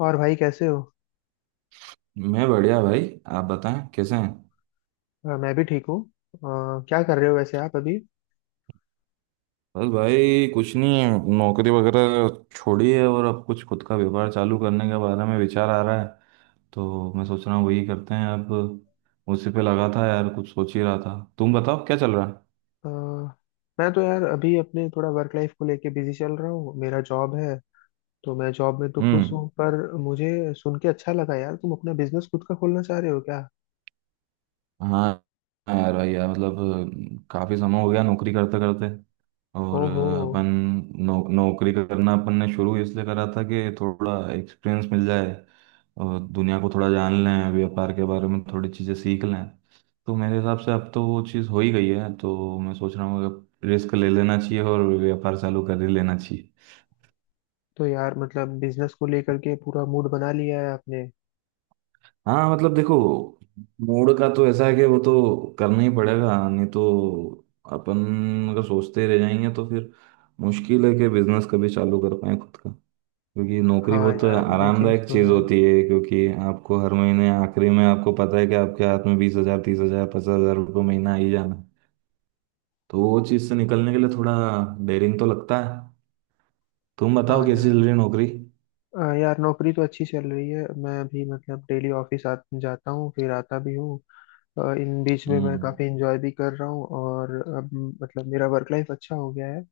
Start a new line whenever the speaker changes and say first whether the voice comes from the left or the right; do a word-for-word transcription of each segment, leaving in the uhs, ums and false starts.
left: और भाई कैसे हो।
right: मैं बढ़िया भाई। आप बताएं कैसे हैं।
left: अ, मैं भी ठीक हूँ। अ, क्या कर रहे हो वैसे आप अभी।
right: बस भाई कुछ नहीं, नौकरी वगैरह छोड़ी है और अब कुछ खुद का व्यापार चालू करने के बारे में विचार आ रहा है। तो मैं सोच रहा हूँ वही करते हैं अब। उसी पे लगा था यार, कुछ सोच ही रहा था। तुम बताओ क्या चल रहा है।
left: अ, मैं तो यार अभी अपने थोड़ा वर्क लाइफ को लेके बिजी चल रहा हूँ, मेरा जॉब है। तो मैं जॉब में तो खुश
right: हम्म।
left: हूँ, पर मुझे सुन के अच्छा लगा यार, तुम अपना बिजनेस खुद का खोलना चाह रहे हो क्या।
right: हाँ। हाँ यार, भाई यार, मतलब काफ़ी समय हो गया नौकरी करते करते। और
left: ओहो।
right: अपन नौ, नौकरी करना अपन ने शुरू इसलिए करा था कि थोड़ा एक्सपीरियंस मिल जाए और दुनिया को थोड़ा जान लें, व्यापार के बारे में थोड़ी चीज़ें सीख लें। तो मेरे हिसाब से अब तो वो चीज़ हो ही गई है, तो मैं सोच रहा हूँ कि रिस्क ले लेना चाहिए और व्यापार चालू कर ही लेना चाहिए।
left: तो यार मतलब बिजनेस को लेकर के पूरा मूड बना लिया है आपने।
right: हाँ मतलब देखो, मूड का तो ऐसा है कि वो तो करना ही पड़ेगा, नहीं तो अपन अगर सोचते रह जाएंगे तो फिर मुश्किल है कि बिजनेस कभी चालू कर पाए खुद का। क्योंकि नौकरी
left: हाँ
right: बहुत
left: यार, ये चीज़
right: आरामदायक
left: तो
right: चीज़
left: है।
right: होती है, क्योंकि आपको हर महीने आखिरी में आपको पता है कि आपके हाथ में बीस हजार, तीस हजार, पचास हजार रुपये महीना आ ही जाना। तो वो चीज़ से निकलने के लिए थोड़ा डेरिंग तो लगता है। तुम
left: हाँ
right: बताओ कैसी चल
left: यार।
right: रही है नौकरी।
left: अ, यार नौकरी तो अच्छी चल रही है, मैं भी मतलब डेली ऑफिस आ जाता हूँ फिर आता भी हूँ। अ, इन बीच में मैं
right: हम्म।
left: काफ़ी इंजॉय भी कर रहा हूँ, और अब मतलब मेरा वर्क लाइफ अच्छा हो गया है।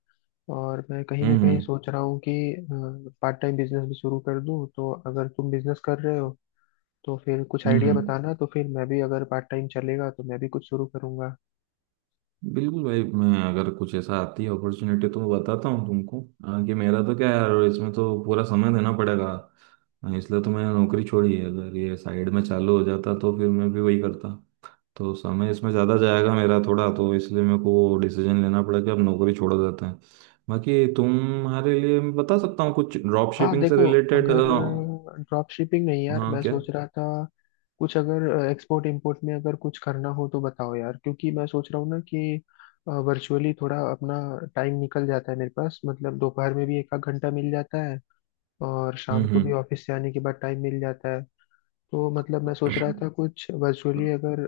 left: और मैं कहीं ना कहीं
right: हम्म
left: सोच रहा हूँ कि पार्ट टाइम बिजनेस भी शुरू कर दूँ, तो अगर तुम बिजनेस कर रहे हो तो फिर कुछ
right: हम्म
left: आइडिया
right: हम्म।
left: बताना, तो फिर मैं भी अगर पार्ट टाइम चलेगा तो मैं भी कुछ शुरू करूँगा।
right: बिल्कुल भाई, मैं अगर कुछ ऐसा आती है अपॉर्चुनिटी तो मैं बताता हूँ तुमको। आ, कि मेरा तो क्या है यार, इसमें तो पूरा समय देना पड़ेगा। आ, इसलिए तो मैंने नौकरी छोड़ी है, अगर ये साइड में चालू हो जाता तो फिर मैं भी वही करता। तो समय इसमें ज़्यादा जाएगा मेरा थोड़ा, तो इसलिए मेरे को डिसीजन लेना पड़ा कि अब नौकरी छोड़ देते हैं। बाकी तुम्हारे लिए मैं बता सकता हूँ कुछ ड्रॉप
left: हाँ
right: शिपिंग से
left: देखो,
right: रिलेटेड।
left: अगर ड्रॉप शिपिंग नहीं यार,
right: हाँ
left: मैं
right: क्या।
left: सोच रहा था कुछ अगर एक्सपोर्ट इंपोर्ट में अगर कुछ करना हो तो बताओ यार, क्योंकि मैं सोच रहा हूँ ना कि वर्चुअली थोड़ा अपना टाइम निकल जाता है मेरे पास, मतलब दोपहर में भी एक आध घंटा मिल जाता है और शाम
right: हम्म
left: को भी
right: हम्म।
left: ऑफिस से आने के बाद टाइम मिल जाता है। तो मतलब मैं सोच रहा था कुछ वर्चुअली अगर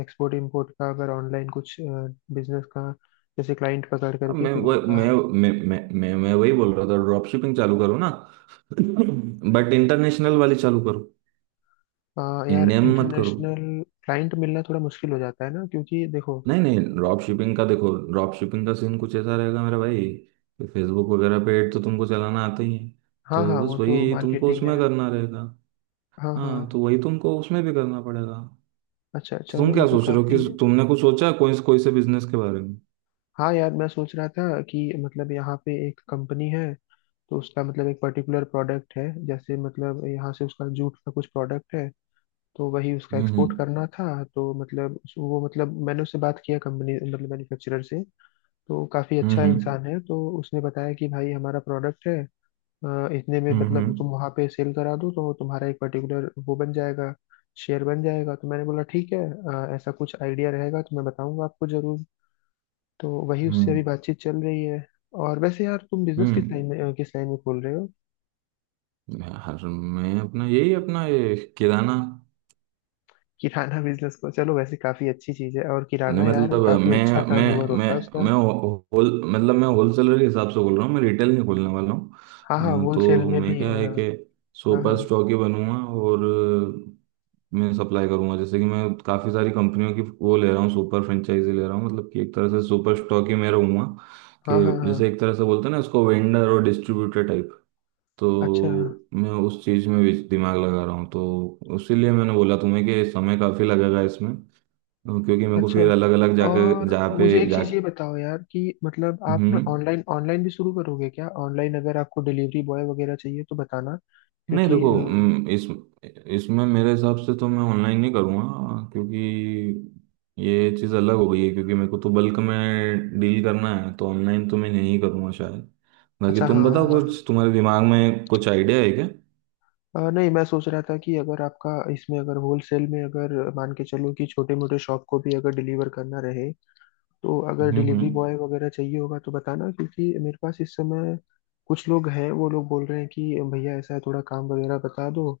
left: एक्सपोर्ट इंपोर्ट का अगर ऑनलाइन कुछ बिजनेस का, जैसे क्लाइंट पकड़
right: अब
left: करके
right: मैं
left: फिर
right: वह-
left: उनका।
right: मैं मैं मैं मैं मैं वही बोल रहा था, ड्रॉप शिपिंग चालू करो ना। बट इंटरनेशनल वाली चालू करो,
left: अ, यार
right: इंडिया में मत करो।
left: इंटरनेशनल क्लाइंट मिलना थोड़ा मुश्किल हो जाता है ना, क्योंकि देखो।
right: नहीं नहीं, ड्रॉप शिपिंग का देखो, ड्रॉप शिपिंग का सीन कुछ ऐसा रहेगा मेरा भाई, कि फेसबुक वगैरह पे एड तो तुमको चलाना आता ही है,
left: हाँ
right: तो
left: हाँ,
right: बस
left: वो तो
right: वही तुमको
left: मार्केटिंग है।
right: उसमें करना रहेगा।
left: हाँ हाँ।
right: हाँ तो वही तुमको उसमें भी करना पड़ेगा।
left: अच्छा
right: तो तुम
left: चलो, ये
right: क्या
left: तो
right: सोच रहे हो,
left: काफी।
right: कि तुमने कुछ सोचा है कोई कोई से बिजनेस के बारे में।
left: हाँ यार मैं सोच रहा था कि मतलब यहाँ पे एक कंपनी है, तो उसका मतलब एक पर्टिकुलर प्रोडक्ट है, जैसे मतलब यहाँ से उसका जूट का कुछ प्रोडक्ट है, तो वही उसका
right: हम्म
left: एक्सपोर्ट
right: हम्म
left: करना था। तो मतलब उस- वो मतलब मैंने उससे बात किया, कंपनी मतलब मैन्युफैक्चरर से। तो काफी अच्छा
right: हम्म
left: इंसान है, तो उसने बताया कि भाई हमारा प्रोडक्ट है। अ, इतने में मतलब
right: हम्म।
left: तुम वहां पे सेल करा दो तो तुम्हारा एक पर्टिकुलर वो बन जाएगा, शेयर बन जाएगा। तो मैंने बोला ठीक है, अ, ऐसा कुछ आइडिया रहेगा तो मैं बताऊंगा आपको जरूर। तो वही
right: हम्म
left: उससे अभी
right: हम्म,
left: बातचीत चल रही है। और वैसे यार तुम बिजनेस किस
right: हम्म।
left: लाइन में, अ, किस लाइन में खोल रहे हो।
right: यार मैं अपना यही अपना ये किराना।
left: किराना बिजनेस को चलो, वैसे काफी अच्छी चीज है, और
right: नहीं
left: किराना यार
right: मतलब
left: काफी
right: मैं
left: अच्छा
right: मैं
left: टर्नओवर होता
right: मैं
left: है उसका।
right: मैं होल मतलब मैं होलसेलर के हिसाब से बोल रहा हूँ, मैं रिटेल नहीं खोलने वाला हूँ।
left: हाँ हाँ,
right: अ,
left: होलसेल
right: तो
left: में
right: मैं
left: भी।
right: क्या
left: अ,
right: है कि
left: हाँ
right: सुपर
left: हाँ
right: स्टॉक ही बनूंगा। और अ, मैं सप्लाई करूंगा, जैसे कि मैं काफ़ी सारी कंपनियों की वो ले रहा हूँ, सुपर फ्रेंचाइजी ले रहा हूँ, मतलब कि एक तरह से सुपर स्टॉक ही मैं रहूँगा।
left: हाँ।
right: कि
left: हाँ
right: जैसे
left: हाँ।
right: एक तरह से बोलते हैं ना इसको, वेंडर और डिस्ट्रीब्यूटर टाइप। तो
left: अच्छा।
right: मैं उस चीज़ में भी दिमाग लगा रहा हूँ, तो उसीलिए मैंने बोला तुम्हें कि समय काफ़ी लगेगा इसमें। तो क्योंकि मेरे को
left: अच्छा,
right: फिर अलग अलग जाके
left: और
right: जहाँ पे
left: मुझे एक
right: जा।
left: चीज़ ये बताओ यार कि मतलब आप ना
right: हम्म।
left: ऑनलाइन, ऑनलाइन भी शुरू करोगे क्या। ऑनलाइन अगर आपको डिलीवरी बॉय वगैरह चाहिए तो बताना,
right: नहीं
left: क्योंकि
right: देखो,
left: अ,
right: हम्म, इस इसमें मेरे हिसाब से तो मैं ऑनलाइन नहीं करूँगा, क्योंकि ये चीज़ अलग हो गई है, क्योंकि मेरे को तो बल्क में डील करना है, तो ऑनलाइन तो मैं नहीं करूँगा शायद। बाकी
left: अच्छा हाँ
right: तुम बताओ,
left: हाँ हाँ।
right: कुछ तुम्हारे दिमाग में कुछ आइडिया है क्या।
left: अ, नहीं मैं सोच रहा था कि अगर आपका इसमें अगर होलसेल में अगर मान के चलो कि छोटे मोटे शॉप को भी अगर डिलीवर करना रहे, तो अगर
right: हम्म
left: डिलीवरी
right: हम्म।
left: बॉय वगैरह चाहिए होगा तो बताना, क्योंकि मेरे पास इस समय कुछ लोग हैं, वो लोग बोल रहे हैं कि भैया ऐसा है, थोड़ा काम वगैरह बता दो,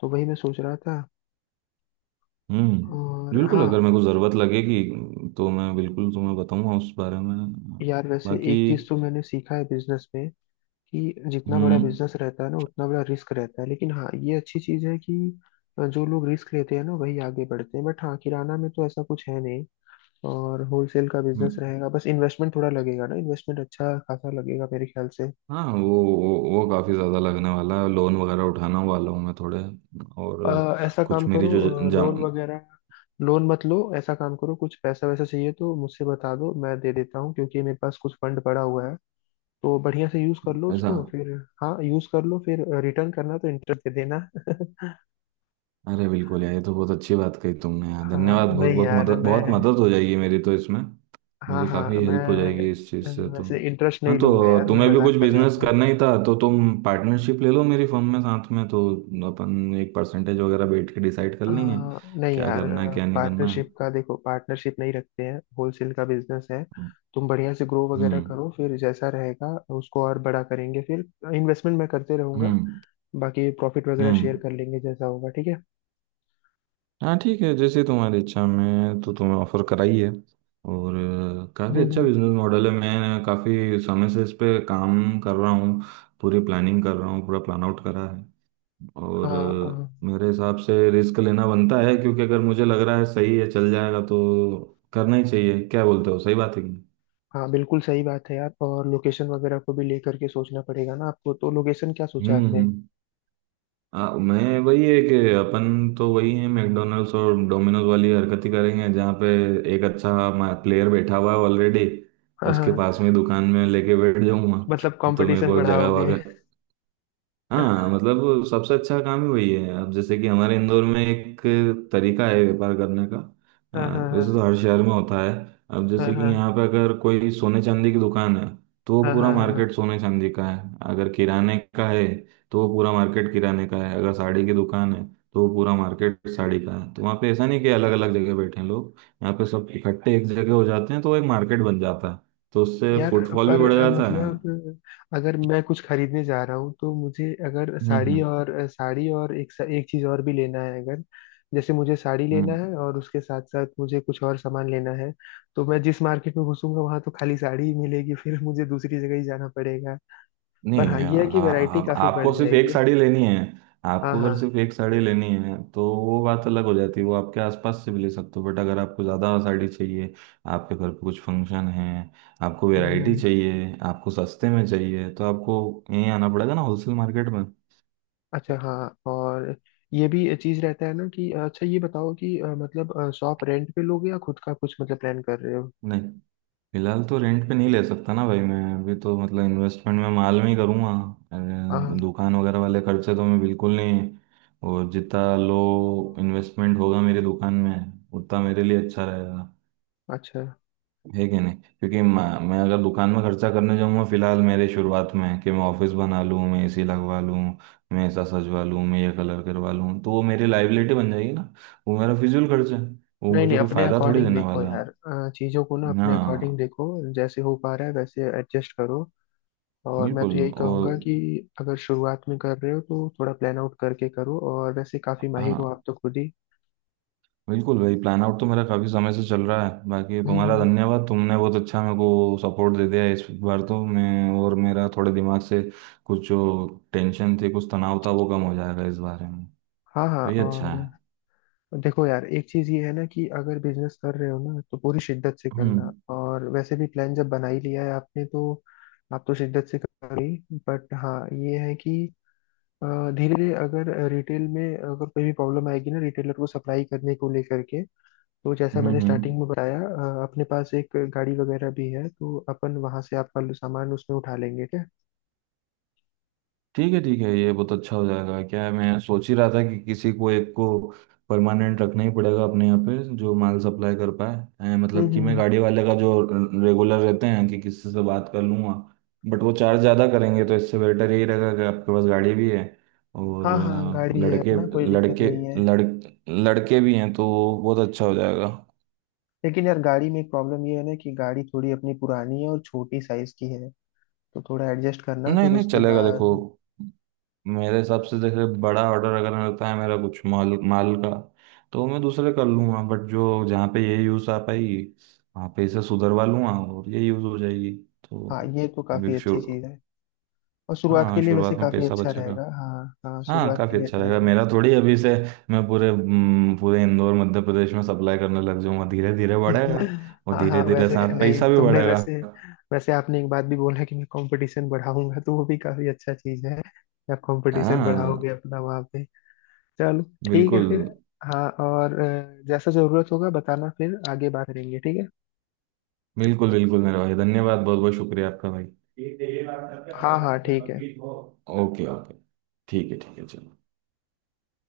left: तो वही मैं सोच रहा था।
right: हम्म,
left: और
right: बिल्कुल,
left: हाँ
right: अगर मेरे को ज़रूरत लगेगी तो मैं बिल्कुल तुम्हें बताऊंगा उस बारे में।
left: यार, वैसे
right: बाकी
left: एक चीज तो मैंने सीखा है बिजनेस में कि जितना बड़ा
right: हम्म
left: बिजनेस रहता है ना उतना बड़ा रिस्क रहता है, लेकिन हाँ ये अच्छी चीज है कि जो लोग रिस्क लेते हैं ना वही आगे बढ़ते हैं। बट हाँ, किराना में तो ऐसा कुछ है नहीं, और होलसेल का बिजनेस
right: हम्म।
left: रहेगा, बस इन्वेस्टमेंट थोड़ा लगेगा ना, इन्वेस्टमेंट अच्छा खासा लगेगा मेरे ख्याल से।
right: हाँ वो वो वो काफ़ी ज़्यादा लगने वाला है, लोन वगैरह उठाना वाला हूँ मैं थोड़े। और
left: अ, ऐसा काम
right: कुछ मेरी जो
left: करो,
right: जा
left: लोन वगैरह, लोन मत लो, ऐसा काम करो कुछ पैसा वैसा चाहिए तो मुझसे बता दो, मैं दे देता हूँ, क्योंकि मेरे पास कुछ फंड पड़ा हुआ है, तो बढ़िया से यूज कर लो
right: ऐसा।
left: उसको फिर। हाँ यूज कर लो, फिर रिटर्न करना तो इंटरेस्ट दे देना।
right: अरे बिल्कुल यार, ये तो बहुत अच्छी बात कही तुमने यार।
left: हाँ
right: धन्यवाद, बहुत
left: नहीं
right: बहुत
left: यार
right: मदद,
left: मैं,
right: बहुत मदद हो जाएगी मेरी तो इसमें,
left: हाँ
right: मेरी काफ़ी
left: हाँ मैं,
right: हेल्प हो जाएगी इस चीज़ से
left: अ,
right: तो।
left: वैसे इंटरेस्ट
right: हाँ,
left: नहीं लूंगा
right: तो
left: यार, मैं
right: तुम्हें भी
left: मजाक
right: कुछ
left: कर रहा
right: बिजनेस
left: था।
right: करना ही था, तो तुम पार्टनरशिप ले लो मेरी फर्म में साथ में, तो अपन एक परसेंटेज वगैरह बैठ के डिसाइड कर
left: अ,
right: लेंगे
left: नहीं
right: क्या
left: यार,
right: करना है क्या नहीं करना
left: पार्टनरशिप
right: है।
left: का देखो, पार्टनरशिप नहीं रखते हैं, होलसेल का बिजनेस है।
right: हम्म
left: तुम बढ़िया से ग्रो वगैरह करो, फिर जैसा रहेगा उसको और बड़ा करेंगे फिर, इन्वेस्टमेंट मैं करते रहूंगा,
right: हम्म
left: बाकी प्रॉफिट वगैरह
right: हम्म।
left: शेयर कर लेंगे जैसा होगा, ठीक है।
right: हाँ ठीक है जैसे तुम्हारी इच्छा, में तो तुम्हें ऑफर कराई है। और काफ़ी
left: हम्म
right: अच्छा
left: हम्म।
right: बिजनेस मॉडल है, मैं काफ़ी समय से इस पे काम कर रहा हूँ, पूरी प्लानिंग कर रहा हूँ, पूरा प्लान आउट करा है। और
left: हाँ
right: अ, मेरे हिसाब से रिस्क लेना बनता है, क्योंकि अगर मुझे लग रहा है सही है, चल जाएगा, तो करना ही चाहिए। क्या बोलते हो, सही बात है कि नहीं?
left: हाँ, बिल्कुल सही बात है यार। और लोकेशन वगैरह को भी लेकर के सोचना पड़ेगा ना आपको, तो लोकेशन क्या सोचा
right: हम्म
left: आपने।
right: हम्म। हाँ मैं वही है कि अपन तो वही है, मैकडोनल्ड्स और डोमिनोज वाली हरकत ही करेंगे, जहाँ पे एक अच्छा प्लेयर बैठा हुआ है ऑलरेडी,
left: हाँ हाँ
right: उसके
left: हाँ,
right: पास में दुकान में लेके बैठ
left: मतलब
right: जाऊंगा तो मेरे
left: कंपटीशन
right: को जगह।
left: बढ़ाओगे।
right: हाँ
left: हाँ
right: मतलब सबसे अच्छा काम ही वही है। अब जैसे कि हमारे इंदौर में एक तरीका है व्यापार करने का, अ,
left: हाँ।
right: वैसे
left: हाँ
right: तो हर शहर में होता है। अब
left: हाँ
right: जैसे कि
left: हाँ।
right: यहाँ पे अगर कोई सोने चांदी की दुकान है, तो वो
left: हाँ
right: पूरा
left: हाँ हाँ। हाँ।
right: मार्केट सोने चांदी का है। अगर किराने का है, तो वो पूरा मार्केट किराने का है। अगर साड़ी की दुकान है, तो वो पूरा मार्केट साड़ी का है। तो वहाँ पे ऐसा नहीं कि अलग अलग जगह बैठे हैं लोग, यहाँ पे सब इकट्ठे एक जगह हो जाते हैं, तो एक मार्केट बन जाता है, तो उससे
left: यार
right: फुटफॉल भी
left: पर
right: बढ़
left: अ,
right: जाता है।
left: मतलब अगर मैं कुछ खरीदने जा रहा हूँ तो मुझे अगर
right: हम्म
left: साड़ी
right: हम्म
left: और अ, साड़ी और एक सा- एक चीज और भी लेना है, अगर जैसे मुझे साड़ी लेना
right: हम्म।
left: है और उसके साथ साथ मुझे कुछ और सामान लेना है, तो मैं जिस मार्केट में घुसूंगा वहां तो खाली साड़ी ही मिलेगी, फिर मुझे दूसरी जगह ही जाना पड़ेगा। पर
right: नहीं
left: हाँ
right: आ,
left: ये है कि
right: आ,
left: वैरायटी काफी बढ़
right: आपको सिर्फ एक
left: जाएगी।
right: साड़ी लेनी है।
left: हाँ
right: आपको
left: हाँ।
right: अगर सिर्फ एक साड़ी लेनी है तो वो बात अलग हो जाती है, वो आपके आसपास से भी ले सकते हो। बट अगर आपको ज़्यादा साड़ी चाहिए, आपके घर पे कुछ फंक्शन है, आपको
left: हम्म,
right: वैरायटी
left: हम्म, हम्म।
right: चाहिए, आपको सस्ते में चाहिए, तो आपको यहीं आना पड़ेगा ना होलसेल मार्केट में।
left: अच्छा हाँ, और ये भी चीज रहता है ना कि अच्छा, ये बताओ कि अ, मतलब शॉप रेंट पे लोगे या खुद का कुछ मतलब प्लान कर रहे हो।
right: नहीं, फिलहाल तो रेंट पे नहीं ले सकता ना भाई, मैं अभी तो मतलब इन्वेस्टमेंट में माल में ही करूँगा।
left: हाँ हाँ।
right: अ, दुकान वगैरह वाले खर्चे तो मैं बिल्कुल नहीं। और जितना लो इन्वेस्टमेंट होगा मेरी दुकान में, उतना मेरे लिए अच्छा रहेगा।
left: अच्छा,
right: है कि नहीं, क्योंकि म- मैं अगर दुकान में खर्चा करने जाऊँगा फिलहाल मेरे शुरुआत में, कि मैं ऑफिस बना लूँ, मैं एसी लगवा लूँ, मैं ऐसा सजवा लूँ, मैं ये कलर करवा लूँ, तो वो मेरी लाइबिलिटी बन जाएगी ना, वो मेरा फिजूल खर्चा है, वो
left: नहीं
right: मुझे
left: नहीं,
right: कोई
left: अपने
right: फायदा थोड़ी
left: अकॉर्डिंग
right: देने
left: देखो
right: वाला
left: यार,
right: है।
left: अ, चीजों को ना अपने अकॉर्डिंग
right: हाँ
left: देखो, जैसे हो पा रहा है वैसे एडजस्ट करो। और मैं तो
right: बिल्कुल।
left: यही
right: और
left: कहूंगा कि अगर शुरुआत में कर रहे हो तो थोड़ा प्लान आउट करके करो, और वैसे काफी माहिर हो
right: हाँ
left: आप तो खुद ही।
right: बिल्कुल भाई, प्लान आउट तो मेरा काफ़ी समय से चल रहा है। बाकी
left: हम्म,
right: तुम्हारा
left: हम्म।
right: धन्यवाद, तुमने बहुत अच्छा मेरे को सपोर्ट दे दिया इस बार, तो मैं और मेरा थोड़े दिमाग से कुछ जो टेंशन थी, कुछ तनाव था, वो कम हो जाएगा इस बारे में,
left: हाँ हाँ,
right: तो ये अच्छा
left: और
right: है।
left: देखो यार, एक चीज ये है ना कि अगर बिजनेस कर रहे हो ना तो पूरी शिद्दत से करना,
right: हम्म
left: और वैसे भी प्लान जब बना ही लिया है आपने, तो आप तो शिद्दत से कर रही। बट हाँ ये है कि धीरे धीरे अगर रिटेल में अगर कोई भी प्रॉब्लम आएगी ना, रिटेलर को सप्लाई करने को लेकर के, तो जैसा
right: हम्म
left: मैंने
right: हम्म।
left: स्टार्टिंग में बताया, अ, अपने पास एक गाड़ी वगैरह भी है, तो अपन वहां से आपका सामान उसमें उठा लेंगे क्या।
right: ठीक है ठीक है, ये बहुत अच्छा हो जाएगा। क्या है, मैं सोच ही रहा था कि किसी को एक को परमानेंट रखना ही पड़ेगा अपने यहाँ पे जो माल सप्लाई कर पाए। हैं,
left: हम्म
right: मतलब कि मैं
left: हम्म।
right: गाड़ी वाले का जो रेगुलर रहते हैं, कि किसी से बात कर लूँगा, बट वो चार्ज ज़्यादा करेंगे, तो इससे बेटर यही रहेगा कि आपके पास गाड़ी भी है।
left: हाँ
right: और
left: हाँ,
right: अ,
left: गाड़ी है
right: लड़के
left: अपना कोई दिक्कत
right: लड़के
left: नहीं है।
right: लड़ लड़के भी हैं तो बहुत अच्छा हो जाएगा।
left: लेकिन यार गाड़ी में एक प्रॉब्लम ये है ना कि गाड़ी थोड़ी अपनी पुरानी है और छोटी साइज की है, तो थोड़ा एडजस्ट करना
right: नहीं
left: फिर
right: नहीं
left: उसके
right: चलेगा देखो,
left: बाद।
right: मेरे हिसाब से जैसे बड़ा ऑर्डर अगर रहता है मेरा कुछ माल माल का, तो मैं दूसरे कर लूंगा। बट जो जहाँ पे ये यूज़ आ पाएगी, वहाँ पे इसे सुधरवा लूंगा और ये यूज़ हो जाएगी
left: हाँ
right: तो।
left: ये तो
right: अभी
left: काफी अच्छी
right: शुरू।
left: चीज है, और शुरुआत के
right: हाँ
left: लिए
right: शुरुआत
left: वैसे
right: में
left: काफी
right: पैसा
left: अच्छा
right: बचेगा,
left: रहेगा, हाँ हाँ
right: हाँ
left: शुरुआत के
right: काफ़ी
left: लिए
right: अच्छा
left: अच्छा
right: रहेगा।
left: रहेगा।
right: मेरा थोड़ी अभी से मैं पूरे हम्म, पूरे इंदौर मध्य प्रदेश में सप्लाई करने लग जाऊंगा, धीरे धीरे बढ़ेगा और
left: हाँ
right: धीरे
left: हाँ,
right: धीरे
left: वैसे
right: साथ
left: नहीं
right: पैसा भी
left: तुमने
right: बढ़ेगा।
left: वैसे, वैसे आपने एक बात भी बोला कि मैं कंपटीशन बढ़ाऊंगा, तो वो भी काफी अच्छा चीज है, आप कंपटीशन बढ़ाओगे
right: हाँ
left: अपना वहाँ पे। चलो ठीक है
right: बिल्कुल।
left: फिर। हाँ, और अ, जैसा जरूरत होगा बताना, फिर आगे बात करेंगे, ठीक है।
right: बिल्कुल बिल्कुल मेरे भाई, धन्यवाद, बहुत बहुत शुक्रिया आपका भाई। ठीक है, ये बात करके
left: हाँ
right: अगर
left: हाँ
right: आपको कोई
left: ठीक है।
right: वकील हो। ओके ओके, ठीक है ठीक है चलो।